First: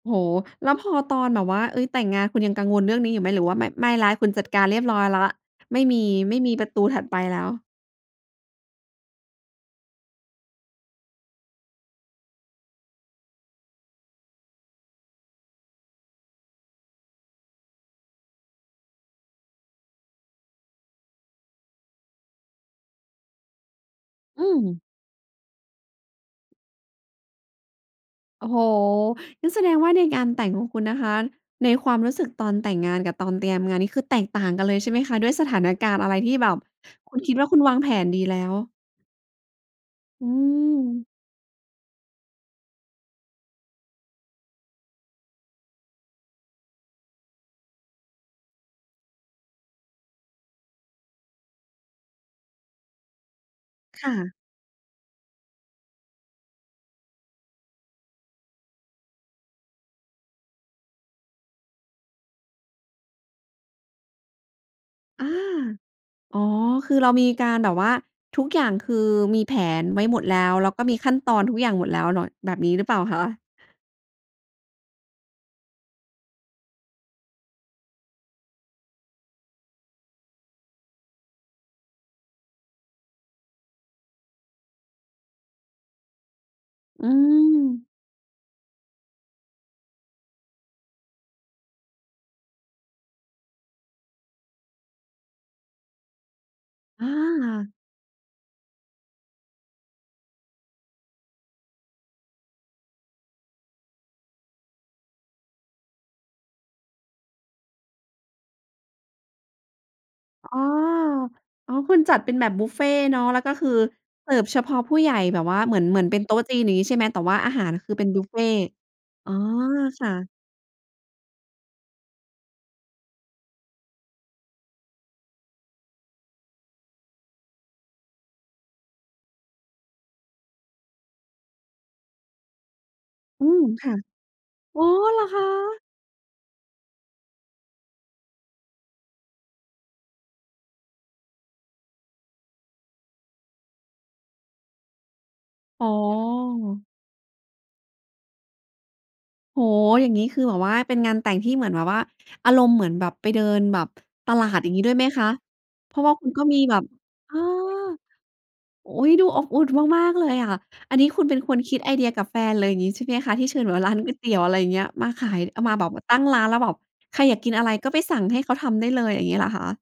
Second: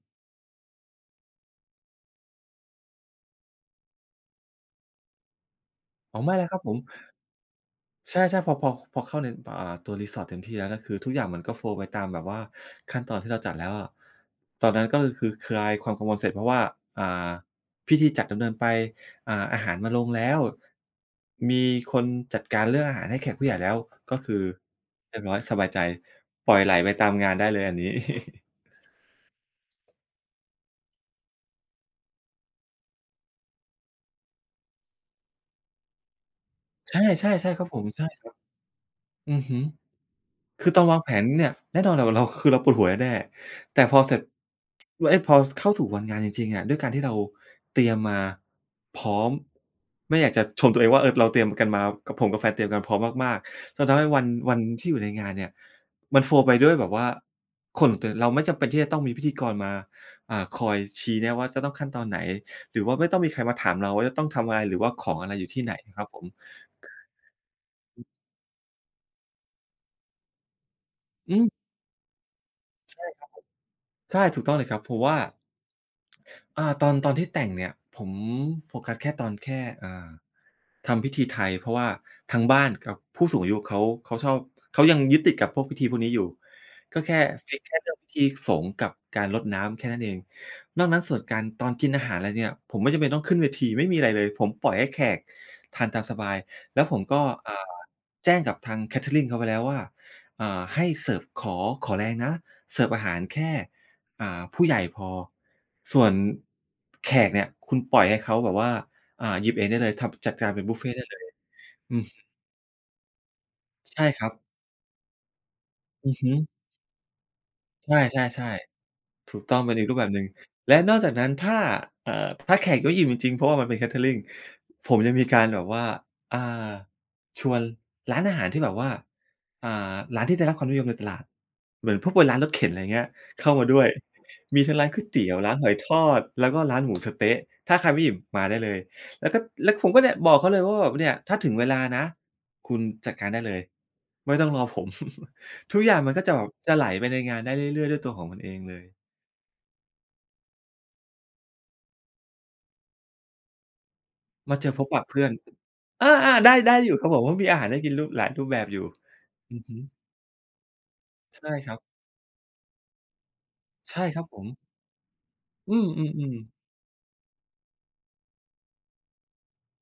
โอ้โฮ! แล้วพอตอนแบบว่า เอ๊ย! แต่งงานคุณยังกังวลเรื่องนี้อยู่ไหม? หรือว่าแบบไม่แล้ว คุณจัดการเรียบร้อยแล้ว ไม่มี อ๋อ ไมไ่ม่แล้วมีครับปรผะตม ูถัดไปแล้ว ใช่ ๆ พอ พอ ค พอเข้าใน เอ่อ ตัว resort ถึง pier แล้วคือทุกอย่างมันก็ โฟลว์ ไปตามแบบว่า ขั้นตอนที่เราจัดแล้วอะ ตอนนั้นก็คือ คือ ค คลายความกังวลเสร็จ เพราะว่า อ่า พิธีจัดดำเนินไป อ่า อาหารมาลงแล้ว มีคนจัดการเรื่องอาหารให้แขกผู้ใหญ่ แล้ว ก็คืออืม เรียบร้อยสบายใจ ปล่อยไหลไปตามงานได้เลยอันนี้ โอ้โฮ! งั้นแสดงว่าในงานแต่งของคุณนะคะ ในความรู้สึกตอนแต่งงานกับตอนเตรียมงานนี่คือแตกต่างกันเลยใช่ไหมคะ? ด้วยสถานการณ์อะไรที่แบบใช่ คุณคิดๆ วใ่ชา่คุคณรับวาผงม แผใช่นดีครับ แล้ว อือฮึ อืคือตอนวางม แผนเนี่ยแน่นอนน่ะว่า เรา คือเราปวดหัวแน่ ๆ แต่พอเสร็จ ว เอ๊ะ! พอเข้าสู่วันงานจริง ๆ อะ ด้วยการที่เราเตรียม มาพร้อม ไม่อยากจะชมตัวเองว่า เออ เราเตรียมกันมากับ ผมกับแฟนเตรียมกันพร้อมมาก ๆ จนทำใคห้่วัน ะ วันที่อยู่ในงานเนี่ย มัน โฟลว์ ไปด้วยแบบว่า คน แต่เราไม่จำเป็นที่จะต้องมีพิธีกรมา อ่า คอยชี้แนะว่าจะต้องขั้นตอนไหน หรือว่าไม่ต้องมีใครมาถามเราว่า จะต้องทำอะไร หรือว่าของออา ะไรอยู่ที่ไหนครับผม อ๋อ คือเรามีการแบบว่า คือ ทุกอย่างคือมีแผนไว้หมดแล้ว แล้วก็มีขั้นตออนืม ทุกอย่างหมดแล้วเนาะ แบบนี้หรือเปใลช่า่ครัคะ? บผม ใช่ ถูกต้องเลยครับ เพราะว่า อา ตอน ตอนที่แต่งเนี่ย ผมโฟกัสแค่ตอนแค่ อ่า ทำพิธีไทย เพราะว่าทางบ้านกับผู้สูงอายุเขา เขาชอบ เขายังยึดติดกับพวกพิธีพวกนี้อยู่ ก็อืแค่ strict แค่ม เรื่องพิธีสงฆ์กับการรดน้ำแค่นั้นเอง นอกนั้นส่วนการ ตอนกินอาหาร อะไรเนี่ย ผมไม่จำเป็นต้องขึ้นเวที ไม่มีอะไรเลย ผมปล่อยให้แขกทานตามสบาย แล้วผมอก็ อ่า า แจ้งกับทาง เคเตอริง เขาไปแล้ว ว่า อ่า ให้เสิร์ฟ ขอ ขอแรงนะ เสิร์ฟอาหารแค่ อ่า ผู้ใหญ่พอ ส่วน แขกเนี่ย คุณปล่อยให้เขาแบบว่า อ่า หยิบเองได้เลย ทำ จัดกอาร้เอ ป็นบุฟเฟต์ได้เลย อ๋อ อคุืณอจฮัดึ เป็นแบบบุฟเฟต์เนาะ แล้วก็คือใช่ครเัสบ ิร์ฟเฉพาะผู้ใหญ่แบบว่า เหมือน เหมืออนืเอป็นฮโตึ ๊ะจีน อย่างงี้ ใช่ไหม? แต่ว่าอาหารคใือเป็นบุฟเฟช่ ต์ ๆ อๆ ๋อ ถูกต้อง เป็นอีกรูปคแบ่บะ หนึ่ง และนอกจากนั้นถ้า เอ่อ ถ้าแขกไม่อิ่มจริง ๆ เพราะว่ามันเป็น เคเตอริง ผมยังมีการแบบว่า อ่า ชวนร้านอาหารที่แบบว่า อ่า ร้านที่ได้รับความนิยมในตลาด เหมือนพวกเป็นร้านรถเข็น อะไรอย่างเงี้ยเอขื้ามม าด้วคย ่ะ มีทั้งอ๋รอ ้านก๋วยเเตหีรอ๋ยว คร้านหอยะ? ทอด แล้วก็ร้านหมูสะเต๊ะ ถ้าใครไม่อิ่มมาได้เลย แล้วก็ แล้วผมก็เนี่ย บอกเขาเลยว่าแบบ "เนี่ย ถ้าถึงเวลานะ คุณจัดการได้เลย ไม่ต้องรอผม" ทุอก๋อ อย่างมันก็จะแบบ จะไหลไปในงานได้เรื่อย ๆ ด้วยตัวของมันเองเลย โอ้โฮ! อย่างงี้คือแบบว่า เป็นงานแต่งที่เหมือนแบบว่า อารมณ์เหมือนแบบไปเดินแบบ ตลามาด เจอย่าองงพี้บด้วปยไะหมเพืค่อะ น เพราอะว่าคุณา ก็ๆ ได้ มีไดแ้บบ อยู่ครับผม เพเรอาอ ะมีอาหารให้กิน รูป หลายรูปแบบอยู่ อุ๊ย! ดูอบออืุ่อนฮึ มาก ๆ เลยอะ อันนี้คุณเป็นใช่คนคครัิดบ ไอเดียกับแฟนเลย อย่างงี้ใช่ไหมคะ ที่เชิญแบบร้าใชน่ก๋วยครเัตบี๋ผยว อะม ไรอย่างเงี้ย มาขาย อา อมืาแบบตั้งม ร้าๆ นแๆ ล้วแบบ ใครอยากกินอะไรก็ไปสั่งให้เขาทำได้เลย อย่างงี้เหรอคะ?